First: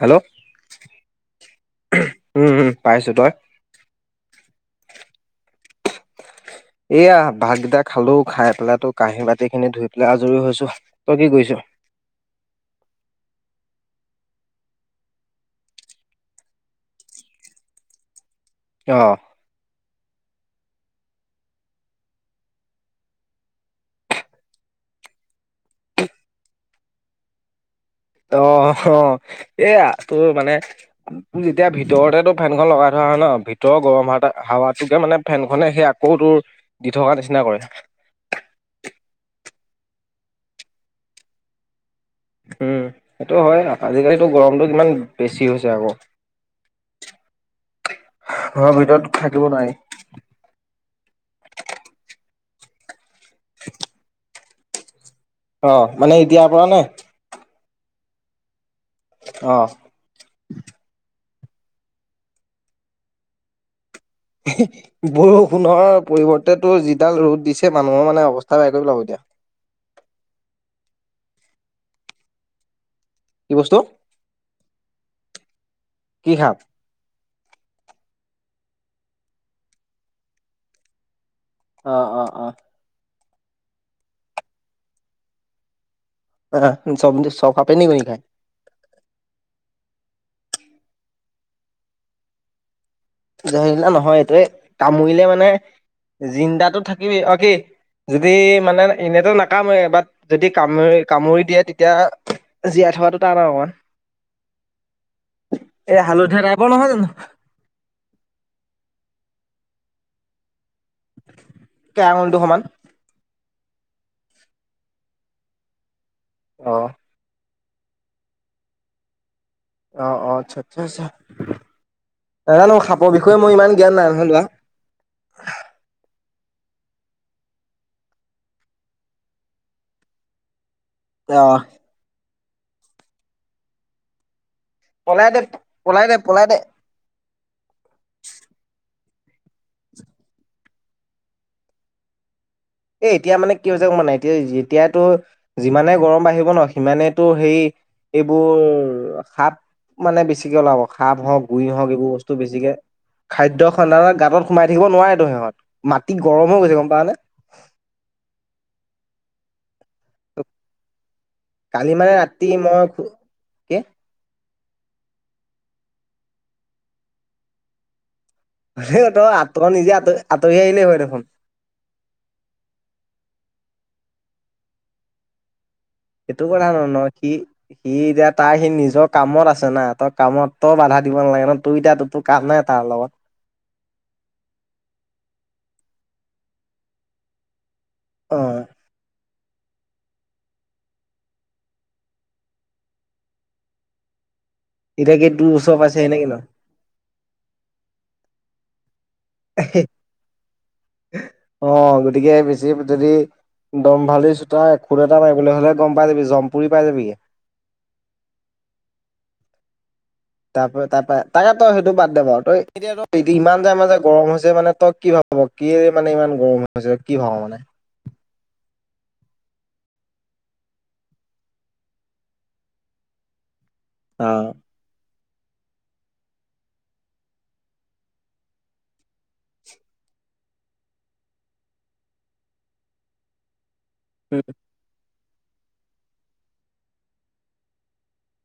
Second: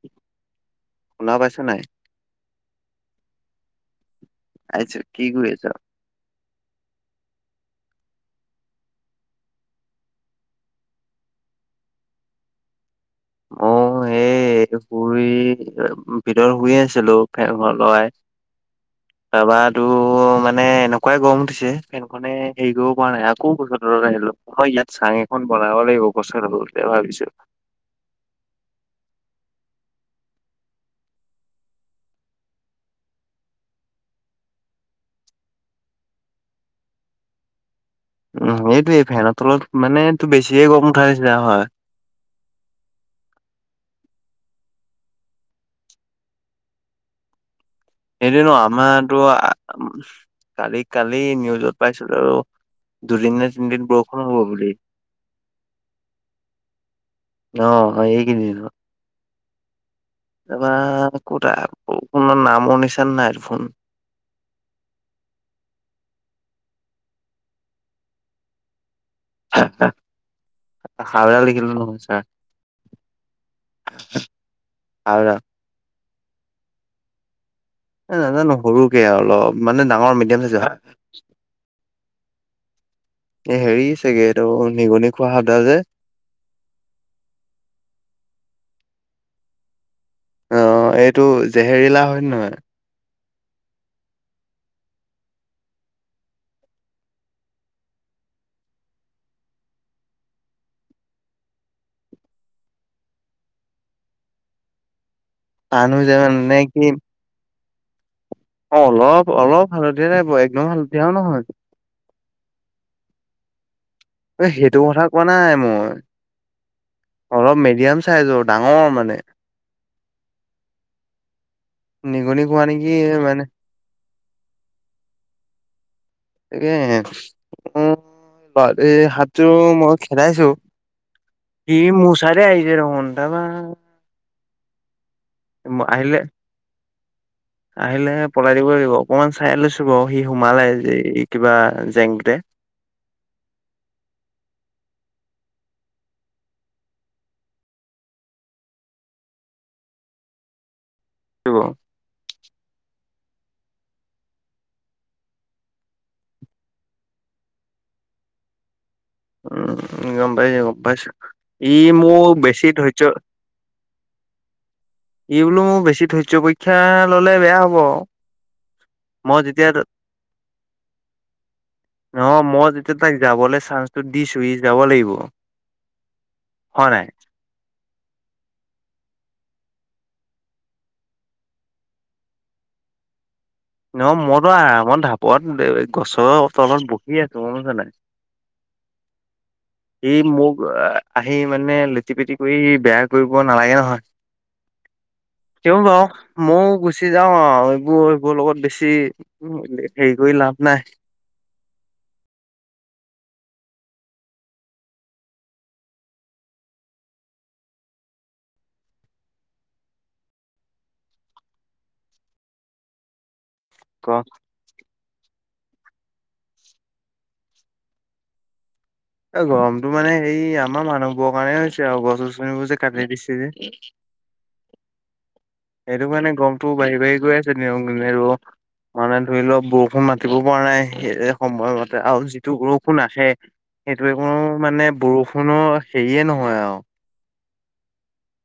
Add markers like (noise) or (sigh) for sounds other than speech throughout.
Hello শুনা পাইছা নাই? উমম পাইছো তই। আছা কি কৰিছ। এয়া বাগকেইটা খালো খাই পেলাই তো কাঁহী বাতি খিনি ধুই পেলাই আজৰি হৈছো তই কি কৰিছো। (unintelligible) এ শুই ভিতৰত শুই আছিলো ফেন খন লগায়। অ তাপাটো। মানে এনেকুৱাই গম উঠিছে ফেনখনে হৰি কৰিব পৰা নাই আকৌ গছৰ তৰত আহিলো মই ইয়াত চাং এখন। বনাব লাগিব পচাৰ হ'ল ভাবিছো। অ অ এইয়া তোৰ মানে যেতিয়া ভিতৰতে তটো ফেনখন লগাই থোৱা। হয় ন ভিতৰৰ গৰম হা হাৱাতোকে মানে ফেনখনে সেই আকৌ তোৰ দি থকা নিচিনা কৰে। উম এইটোই ফেনৰ তলত মানেটো বেছিয়ে গম উঠাইছিলে হয়। উম সেইটো হয় আজিকালো গৰমটো কিমান বেছি হৈছে আকৌ। সটো নো ঘৰৰ ভিতৰত আমাৰতো থাকিব নোৱাৰি কালি। কালি নিউজত পাইছিলো আৰু দুদিন নে তিনদিন বৰষুণ হ'ব বুলি। অ মানে এতিয়াৰ পৰা নে। অ এই কেইদিনত। অ। এবাৰ কটাখোননৰ নামো নিচান নাই ফোন। বৰষুণৰ পৰিৱৰ্তে যিডাল ৰ'দ দিছে মানুহৰ মানে অৱস্থা বেয়া কৰিব লাগব এ দিয়া। হাৱলা লিখিলো নহয় ছাৰ। কি বস্তু। আও ৰাও। কি সাপ। নাজানো সৰুকে অলপ মানে ডাঙৰ মিডিয়াম চাইজ। অ অ অ। হেৰি চাগে এইটো নিগনি খোৱা সদাৰ যে। আহ চব চব খাপেনি কনি খাই। আহ এইটো জেহেৰিলা হয় নহয়। জহলা নহয় এই তোৱে কামুৰিলে মানে জিন্দাটো থাকিবি অ কি। যদি মানে এনেতো নাকামৰে বাট যদি কামুৰি কামুৰি দিয়ে তেতিয়া জাই। থোৱাতটো টান আও অকণমান। আনো যেমান নে টাইপৰ কি। নহয় জানো অ অলপ অলপ হালধীয়া নাই ব একদম হালধীয়াও নহয়। আঙুলি টো সমান এ সেইটো কথা কোৱা নাই মই আহ অলপ মিডিয়াম চাইজৰ ডাঙৰ মানে অ অ আচ্ছা আচ্ছা আচ্ছা নিগনি খোৱা নাজানো নেকি সাপৰ বিষয়ে মানে মই ইমান জ্ঞান নাই হলোৱা তাকে ল সাপটো মই খেদাইছো অ'। কি মচাৰে আাই যেৰে হন দ বা পলাই দে পলাই দে পলাই দে আহিলে পলাই দিব লাগিব অকনমান চাই লৈছো বাৰ সি সুমালে কিবা জেংকতে এ এতিয়া মানে কি হৈ হৈছে ক নাই এতিয়া এতিয়াতো যিমানে গৰম বাঢ়িব ন সিমানেই তো সেই এইবোৰ সাপ মানে বেছিকে ওলাব সাপ হওঁক গুৰি হওঁক এইবোৰ বস্তু বেছিকে খাদ্য সন্ধানত গাঁত সোমাই থাকিব নোৱাৰে তো সিহঁত মাটি গৰম হৈ গৈছে গম পাও নে উম গম পাইছোঁ গম পাইছোঁ ই কালি মানে মোৰ ৰাতি বেছি মই ধৈছ কি এই বোলো মোৰ বেছি ধৈৰ্য্য পৰীক্ষা ললে বেয়া হব। তই মই আঁতৰ যেতিয়া নিজে আঁত আঁতৰি আহিলেই হয় দেখোন অ মই যেতিয়া তাক যাবলৈ চ চানসটো দিছোহি যাব লাগিব। সেইটো কথা নহয় হয় ন নাই সি সি এতিয়া তাৰ সি নিজৰ কামত আছে নাই তই কামত ত বাধা দিব নালাগে ন তোৰ এতিয়া তোৰ কাম নাই তাৰ লগত ন মইতো আৰামত ঢাপত গছৰ তলত বহি আছো বুজিছা নাই আহ সি মোক আহি মানে লেটি পেটি কৰি বেয়া কৰিব নালাগে নহয় এতিয়া কি তোৰ ওচৰ কিয় বাৰ পাইছেহি নে কি ন মইও গুচি যাওঁ আৰু এইবোৰ এইবোৰ লগত বেছি হেৰি কৰি লাভ নাই অ গতিকে বেছি যদি দম্ভালি চোতা এখুট এটা মাৰিবলৈ হ'লে গম পাই যাবি জমপুৰি পাই যাবি গে (inaudible) তাৰ পৰা তাৰ পৰা তাকে তই সেইটো বাদ দে ব আৰু তই এতিয়া ইমান যোয় মাজ যে গ গৰম হৈছে মানে তই কি ভাব হ'ব কি মানে ইমান গৰম হৈছিল কি ভাওঁ মানে এ গৰমতটো মানে সেই আমাৰ মানুহবোৰৰ কাৰণে হৈছে আৰু গছৰনিবোৰ যে কাটি দিছে যে। অ সেইটো মানে গমটো বাঢ়ি বাঢ়ি গৈ আছে ৰ মানে ধৰি লওক বৰষুণ মাতিব পৰা নাই স সময়মতে আৰু যিটো বৰষুণ আহে সেইটো একোনো উম মানে বৰষুণৰ হেৰিয়ে নহয় আৰু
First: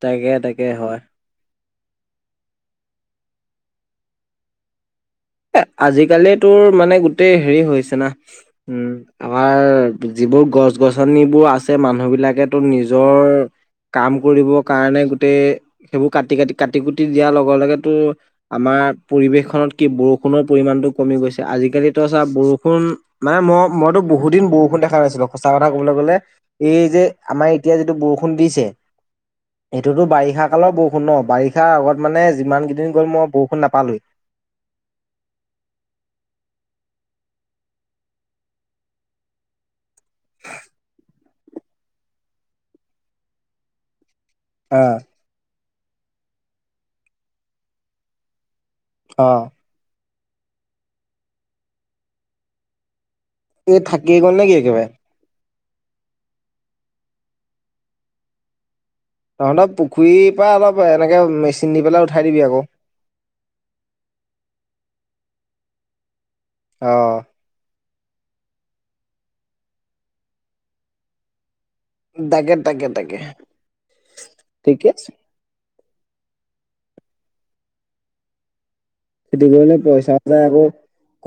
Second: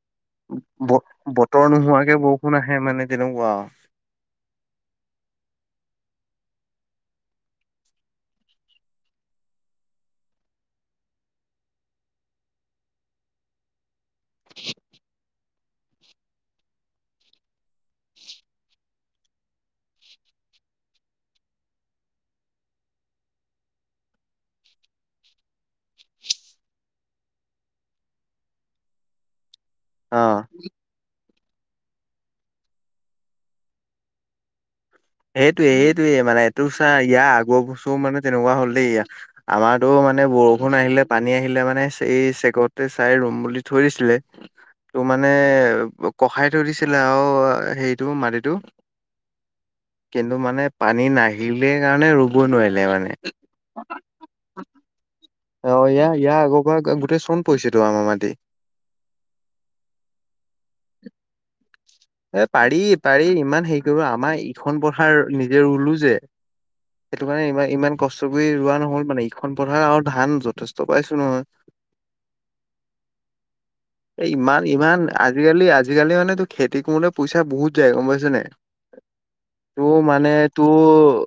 তাকে তাকে হয় উত্তৰ নোহোৱাকে বৰষুণ আহে মানে তেনেকুৱা আজিকালি তোৰ মানে গোটেই হেৰি হৈছে না উম আমাৰ যিবোৰ গছ গছনিবোৰ আছে মানুহ বিলাকেতো নিজৰ কাম কৰিবৰ কাৰণে গোটেই সেইবোৰ কাটি কাটি কাটি কুটি দিয়াৰ লগে লগেটো আমাৰ পৰিবেশখনত কি বৰষুণ বৰষুণৰ পৰিমাণতো কমি গৈছে। আজিকালি তই চা বৰষুণ মানে মইতো বহু দিন বৰষুণ দেখা নাছিলো। সঁচা কথা কবলৈ গলে এই যে আমাৰ এতিয়া যিটো বৰষুণ দিছে। (inaudible) এইটোতো অ বাৰিষা কালৰ বৰষুণ ন বাৰি ক্ষা আগত মানে যিমান কেইদিন গ'ল মই বৰষুণ নাপালোঁ। সেইটোয়ে সেইটোৱে মানে এইটো চা ইয়াৰ আগৰ বছৰ মানে তেনেকুৱা হ'ল দেই আমাৰ তটো মানে বৰষুণ আহিলে পানী আহিলে মানে এই চেকতে চাই ৰুম বুলি থৈ দিছিলে। অ'। তোৰ মানে কষাই থৈ দিছিলে আৰু হেৰিটো মাটিতটো অ। কিন্তু মানে পানী নাহিলে কাৰণে ৰুব নোৱাৰিলে মানে। এই থাকি গল নেকি একেবাৰে? অ ইয়াৰ ইয়াৰ আগৰ পৰা গোটেই চোন পৰিছেতো আমাৰ মাটি। তহঁত পুখুৰীৰ পৰা অলপ এনেকে মেচি এ পাৰি পাৰি ইমান হেৰি কৰিব আমাৰ ইখন পথাৰ নিজে ৰুলো যে। অ সেইটো কাৰণে ইমান ইমান কষ্ট কৰি ৰোৱা নহ'ল মানে ইখন পথাৰ আৰু ধান যথেষ্ট পাইছো নহয়। তাকে তাকে তাকে এ ইমান ঠিকে ইমান আছে আজিকালি আজিকালি মানে মূলে পইচা বহুত যায় গম পাইছে নাই? খেতি কৰিলে তোৰ পইচা মানে যায় আকৌ তোৰ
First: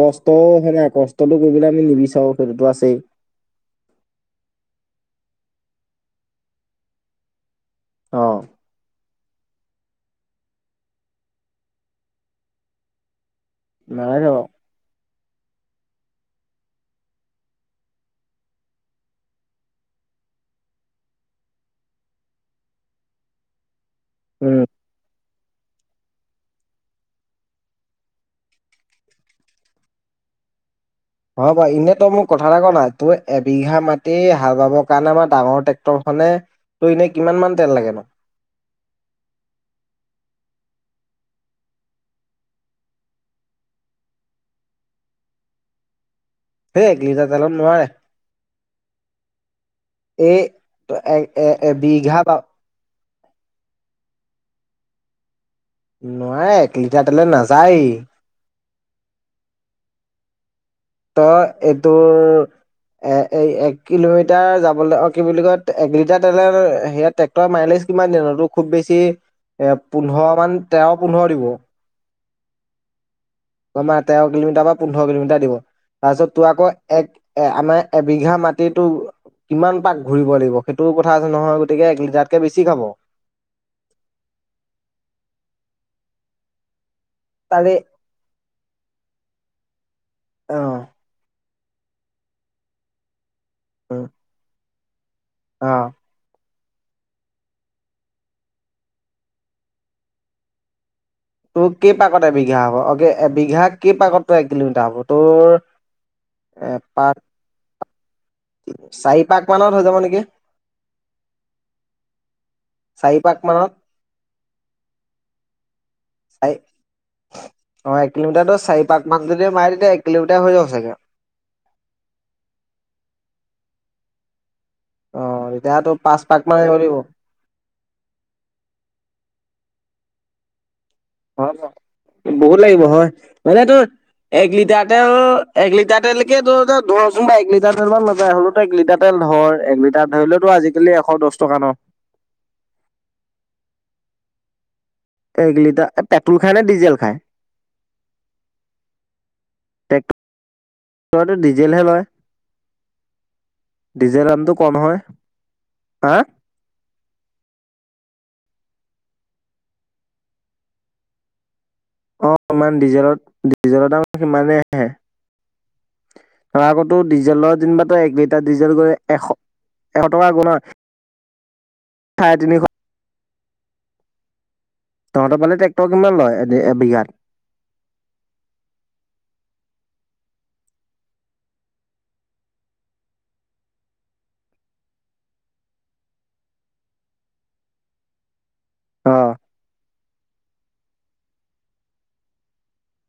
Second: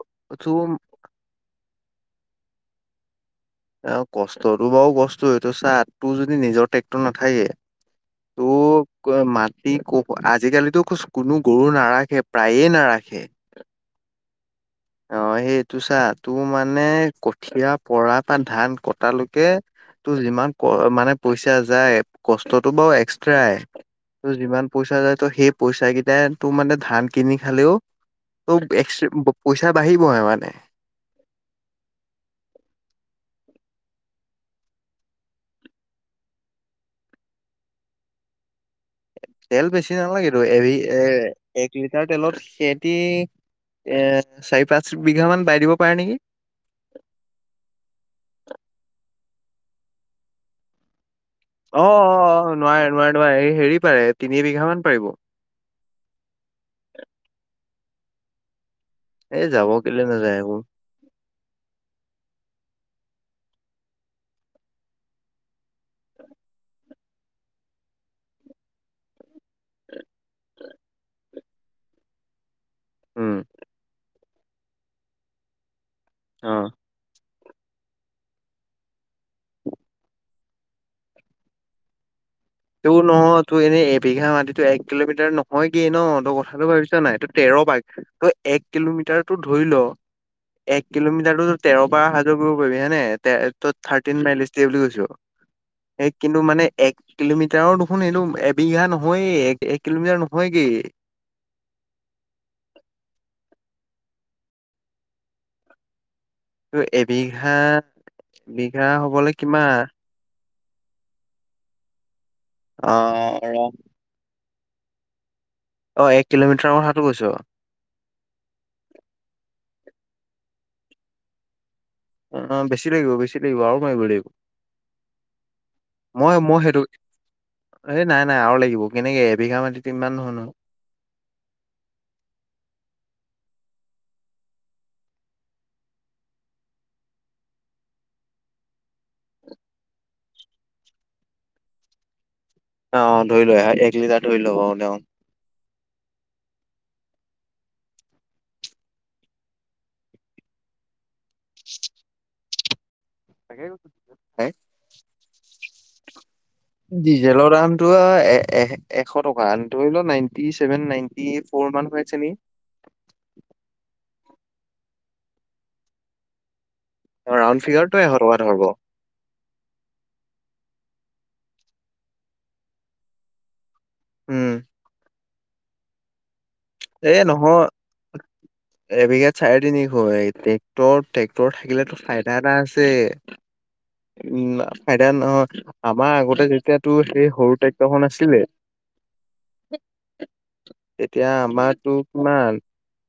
কষ্টও তোৰ হয়নে নাই কষ্টটো কৰিবলে আমি নিবিচাৰো। সেইটোতো আছেই। অ কষ্টটো বাৰু কষ্টই, এইটো চা টোৰ যদি নিজৰ ট্ৰেক্টৰ নাথাকে, অ। তোক মাটি ক আজিকালিতো কোনো গৰু নাৰাখে প্ৰায়ে নাৰাখে। নালাগে বাৰু অ সেইটো চা তোৰ মানে কঠীয়া পৰা বা ধান কটালৈকে ত যিমান ক মানে পইচা যায় কষ্টটো বাৰু এক্সট্ৰাই তোৰ উম যিমান পইচা যায় সেই পইচা কেইটাই তোৰ মানে ধান কিনি খালেও ত এক পইচা বাঢ়িবহে মানে। হয় বাৰু এনেই তই মোক কথা এটা ক না, তোৰ এবিঘা মাটি হাল বাবৰ কাৰণে আমাৰ ডাঙৰ ট্ৰেক্টৰ খন মানে তই এনে কিমান মান তেল লাগে নো? (inaudible) তেল বেছি নালাগেতো এ এ এক লিটাৰ তেলত সেতি এ চাৰি পাঁচ বিঘা মান বাই দিব পাৰে নেকি? সেই এক লিটাৰ তেলত নোৱাৰে এই এক অ অ নোৱাৰে নোৱাৰে নোৱাৰে হেৰি পাৰে তিনি বিঘা মান পাৰিব। নোৱাৰে এক লিটাৰ তেলত নাযায়য়েই। এই যাব কেলে নাযায় আকৌ। ত এইটো এ এক কিলোমিটাৰ যাবলৈ অ কি বুলি কয় এক লিটাৰ তেল সেয়া ট্ৰেক্টৰ মাইলেজ কিমান দিনৰ খুব বেছি এ পোন্ধৰ মান তেৰ পোন্ধৰ দিব। উম। অ মাৰ তেৰ কিলোমিটাৰ বা পোন্ধৰ কিলোমিটাৰ দিব তাৰপিছত তোৰ অ আকৌ এক এ আমাৰ এবিঘা মাটিতো কিমান পাক ঘূৰিব লাগিব সেইটোও কথা আছে নহয়। গতিকে এক লিটাৰ তোৰ নহয় তোৰ এনেই এবিঘা মাটিতো এক কিলোমিটাৰ নহয়গেই ন তই কথাটো ভাবিছা নাই। তেৰ তাৰে বাগ ত এক কিলোমিটাৰটো ধৰি ল অ এক কিলোমিটাৰটো তেৰ বাৰ অহা যোৱা কৰিব পাৰিবি হয় নাই তে ত উম, থাৰ্টিন মাইলেছ দিয়ে বুলি কৈছ। অ সেই কিন্তু মানে এক কিলোমিটাৰৰ দেখোন এইটো এবিঘা নহয়ে এক এক কিলোমিটাৰ নহয়গেই। তোৰ কি পাকত তোৰ এক কিলোমিটাৰ হ'ব তোৰ। এ পাক এবিঘা বিঘা চাৰি হবলৈ পাক মানত কিমান হৈ যাব নেকি? চাৰি পাক মানত অ। অ' এক চাৰি কিলোমিটাৰৰ কথাটো কৈছ অ এক কিলোমিটাৰটো চাৰি পাক মান যদি মাৰ। তেতিয়া এক কিলোমিটাৰ হৈ যাব চাগে। অ বেছি লাগিব বেছি লাগিব আৰু মাৰিব লাগিব। অ। তেতিয়াতো পাঁচ মই পাক মান মই আহিব সেইটো লাগিব এই নাই নাই আৰু লাগিব কেনেকে এবিঘা মাটিত। মান নহয় নহয়। হয় বহুত লাগিব হয় মানে তোৰ। এক লিটাৰ তেল এক লিটাৰ তেলকে ধৰচোন বা এক লিটাৰ তেল মান নাযায় হ'লো তোৰ এক লিটাৰ তেল। ধৰ এক লিটাৰ ধৰি ললেওতো আজিকালি এশ দহ টকা ন। অ ধই লোৱা এক লিটাৰ ধৰি লব দে। লিটাৰ পেট্ৰল খায় নে ডিজেল খায়। টেক্টটো ডিজেলহে লয়। তাকে কৈছো। ডিজেল হে, দামটো কম হয় হা। ডিজেলৰ দামটো এ এশ টকা ধৰিল লোৱা নাইনটি চছেভেন নাইনটি এইট। অ ইমান ডিজেলত ডিজেলৰ দাম সিমানেই আহে আ। ডিজেলৰ ৰাউণ্ড ফিগাৰটো যেনিবা এশ এক টকা লিটাৰ ধৰব ডিজেল গৈ এশ এশ টকা গুণ হয়। চাৰে তিনিশ। উম। তহতৰ ফালে টেক্টৰ কিমান লয়। এ এবিঘাত? এ নহয় এবিঘা। চাৰে তিনিশ ট্ৰেক্ট ট্ৰেক্টৰ থাকিলেতো ফাইদা এটা আছে উম ফাইদ নহয় আমাৰ আগতে যেতিয়াতো সেই সৰু ট্ৰেক্টৰখন আছিলে। অ'। এতিয়া আমাৰো তো কিমান।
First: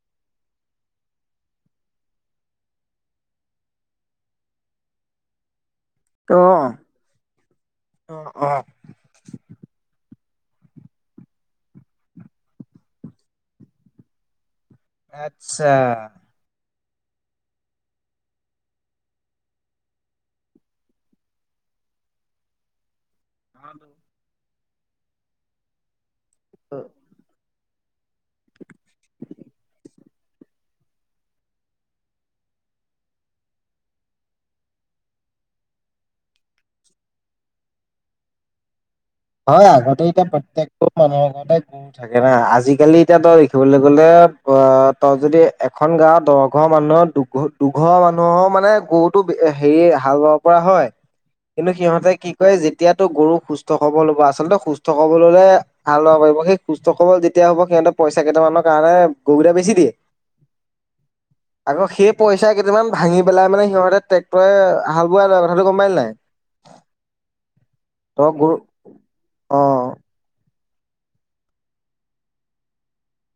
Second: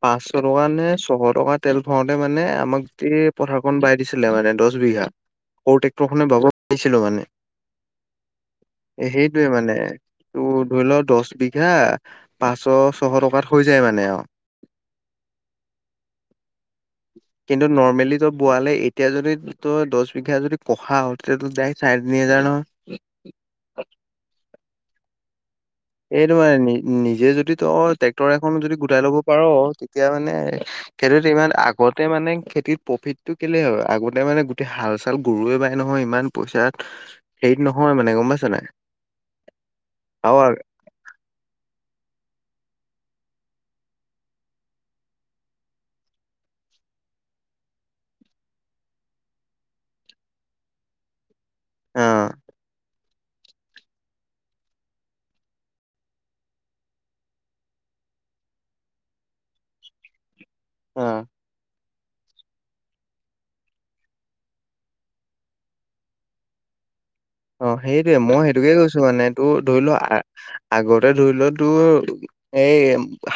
পাঁচশ টকা নে ছশ টকা তেল ভৰাওঁতে মানে আমাক যে পথাৰখন বাই দিছিলে মানে দহ। দুহ। সৰু ট্ৰেক্টৰ খনে বাব অ', পাৰিছিলো মানে অ', অ', সেইটোৱে মানে। ত ধৰি লও দহ বিঘা পাঁচশ ছশ টকাত হৈ যায় মানে অ। আত্ছা। কিন্তু নৰ্মেলি তোৰ বোৱালে এতিয়া যদি ত দহ বিঘা যদি কঢ়াও তেতিয়া দাইৰেক্ট চাৰি তিনি। কি জানো। হটো। এইটো মানে নি নিজে যদি। ত ট্ৰেক্টৰ এখনো যদি গোটাই লব পাৰ তেতিয়া মানে সেইটো ইমান আগতে মানে। খেতিত প্ৰফিত টো কেলে হয় আগতে মানে গোটেই হাল চাল গৰুৱে বাই নহয় ইমান পইচাত হে। নহয় মানে গম পাইছ নাই। হয় আগতেই আৰু আগ- প্ৰত্যেক। মানুহৰ ঘৰতে থাকে ন আজিকালি এতিয়া তই দেখিবলৈ গ'লে অ তই যদি এ। এখন গাঁৱত দহঘৰ মানুহৰ দুঘ দুঘৰ মানুহৰ মানে গৰুটো হেৰি হাল বাব পৰা হয়। কিন্তু অ সিহঁতে কি ক যেতিয়াতটো গৰু সুস্থ। খবৰ ল'ব আচলতে সুস্থ সবল হলে হাল বাব পাৰিব সুস্থ সবল যেতিয়া হ'ব সিহঁতে পইচা কেইটামানৰ কাৰণ। গৰুকেইটা বেছি দিয়ে অ। আকৌ সেই পইচা কেইামান ভাঙি পেলাই মানে সিহঁতে ট্ৰেক্টৰে হাল বোৱা ল কথাটো গম পালি নাই। অ সেইটোৱে তই মই গৰু সেইটোকে কৈছো মানে তোৰ অ'। ধৰিলোৱা আহ আগতে ধৰি লোৱাতো এ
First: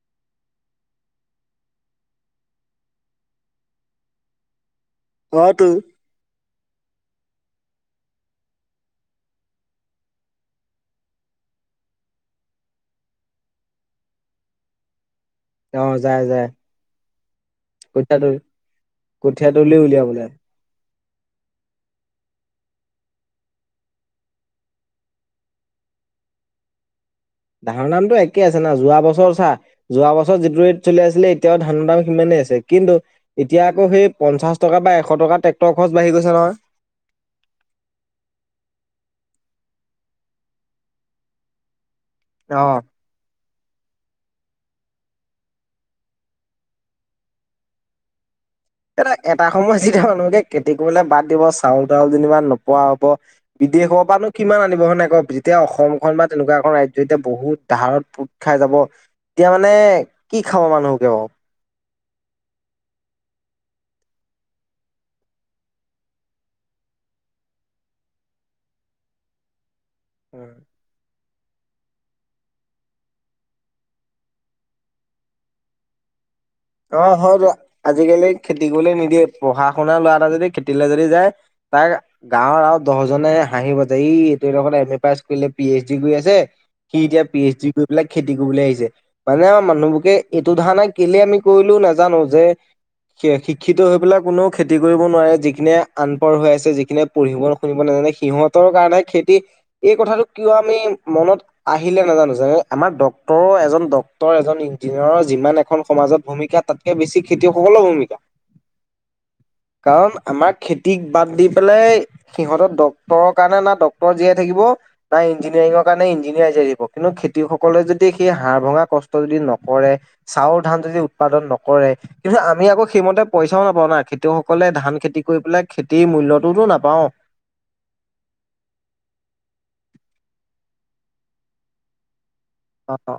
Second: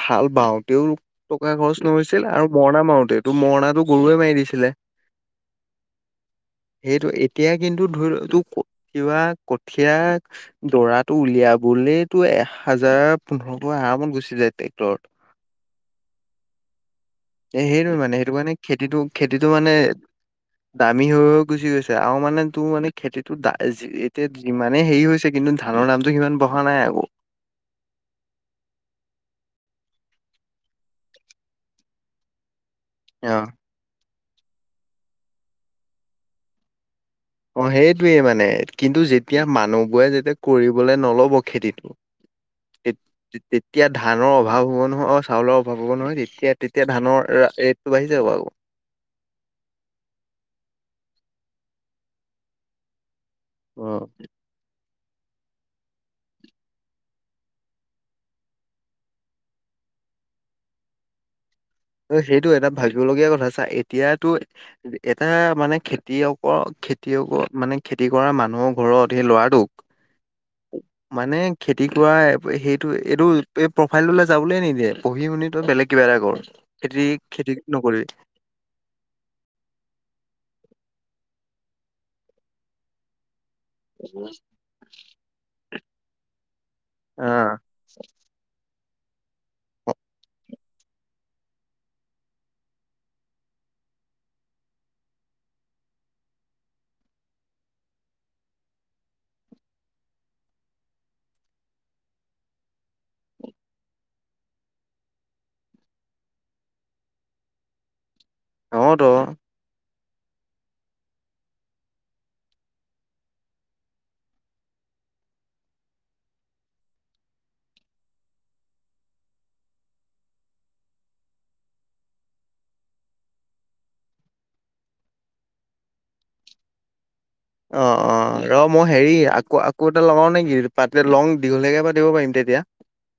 হাল বাওঁতেও টকা খৰচ নহৈছে। ছিল আৰু মৰণা মাৰোতে তটো মৰণাটো গৰুৱে মাৰি দিছিলে। হয়টো সেইটো এতিয়া কিন্তু ধৰি তোক কিবা কঠীয়া দৰাটো উলিয়াবলেতো এ হাজাৰ পোন্ধৰশ আৰামত ঘুচি যায় টেক্টৰত অ যাই যাই এ সেইটো মানে সেইটো কাৰণে খেতিটো খেতিটো কঠীয়া মানে তলি উলিয়াবলে। দামী হৈ গুচি গৈছে আৰু মানে তোৰ মানে খেতিটো এতিয়া যিমানে হেৰি হৈছে কিন্তু ধানৰ দা দামটো সিমান বঢ়া নাই আক ধানৰ দামটো একে আছে না যোৱা বছৰ চা যোৱা বছৰ যিটো ৰেট চলি আছিলে এতিয়াও ধানৰ দাম সিমানেই আছে কিন্তু অ এতিয়া আকৌ সেই পঞ্চাশ টকা বা এশ টকা ট্ৰেক্টৰ খৰচ বাঢ়ি গৈছে নহয় অ সেইটোৱেই মানে কিন্তু যেতিয়া মানুহবোৰে যেতিয়া কৰিবলে নলব খেতিটো অ'। তেতিয়া ধানৰ অভাৱ হ'ব নহয় অ চাউলৰ অভাৱ হ'ব নহয় তেতিয়া তেতিয়া ধানৰ ৰেটটো বাঢ়ি যাব আও এ এটা সময়ত যেতিয়া মানুহকে খেতি কৰিলে বাদ দিব চাউল তাউল যেনিবা নোপোৱা হব অ বিদেশৰ পানো কিমান আনিব হয় নে যেতিয়া অসমখন বা তেনেকুৱা এখন ৰাজ্য যেতিয়া বহুত ধাৰত পোট খাই যাব এতিয়া মানে কি খাব মানুহকে বাও অ সেইটো এটা ভাবিব লগীয়া কথা চা এতিয়াতো এটা মানে খেতিয়কৰ খেতিয়কৰ মানে খেতি কৰা মানুহৰ ঘৰত সেই লৰাটোক উম মানে খেতি কৰা সেইটো এইটো এই প্ৰফাইল লে যাবলৈ নিদিয়ে পঢ়ি শুনি তো বেলেগ কিবা ডাঙৰ অ হয় আজিকালি খেতি কৰিবলে নিদিয়ে পঢ়া শুনা ল'ৰা এটা যদি খেতিলৈ যদি যায় তাই গাঁৱৰ আৰু দহজনে হাঁহিব ই এইটো এম এ পাছ কৰিলে পি এইচ ডি কৰি আছে সি এতিয়া অ পি এইচ ডি কৰি পেলাই খেতি কৰিবলৈ আহিছে মানে আমাৰ মানুহবোকে এইটো ধাৰণা কেলে আমি কৰিলো নাজানো যে স শিক্ষিত হৈ পেলাই কোনেও খেতি কৰিব নোৱাৰে যিখিয়ে আনপঢ় হৈ আছে যিখিনিয়ে পঢ়িব শুনিব না যে সিহঁতৰ কাৰণে খেতি এই কথাটো কিয় আমি মনত আহিলে নাজানো জা আমাৰ ডক্তৰো এজন ডক্তৰ এজন ইঞ্জিনিয়াৰৰ যিমান এখন সমাজত ভূমিকা তাতকে বেছি খেতিয়কসকলৰ ভূমিকা অ তহ কাৰণ আমাৰ খেতিক বাদ দি পেলাই সিহঁতৰ ডক্তৰৰ কাৰণে না ডক্তৰ জীয়াই থাকিব নাই ইঞ্জিনিয়াৰিঙৰ কাৰণে ইঞ্জিনিয়াৰ‌ জিয়াই থাকিব কিন্তু খেতিয়ক সকলে যদি সেই হাড় ভঙা কষ্ট যদি নকৰে, চাউল, ধান যদি উৎপাদন নকৰে কিন্তু আমি আকৌ সেইমতে পইচাও নাপাওঁ না খেতিয়কসকলে ধান খেতি কৰি পেলাই খেতিৰ মূল্যতোতো নাপাওঁ অ অ ৰ মই হেৰি আকৌ আকৌ এটা লগাও নেকি পা লং দীঘলীয়াকে পাতিব পাৰিম তে অ অ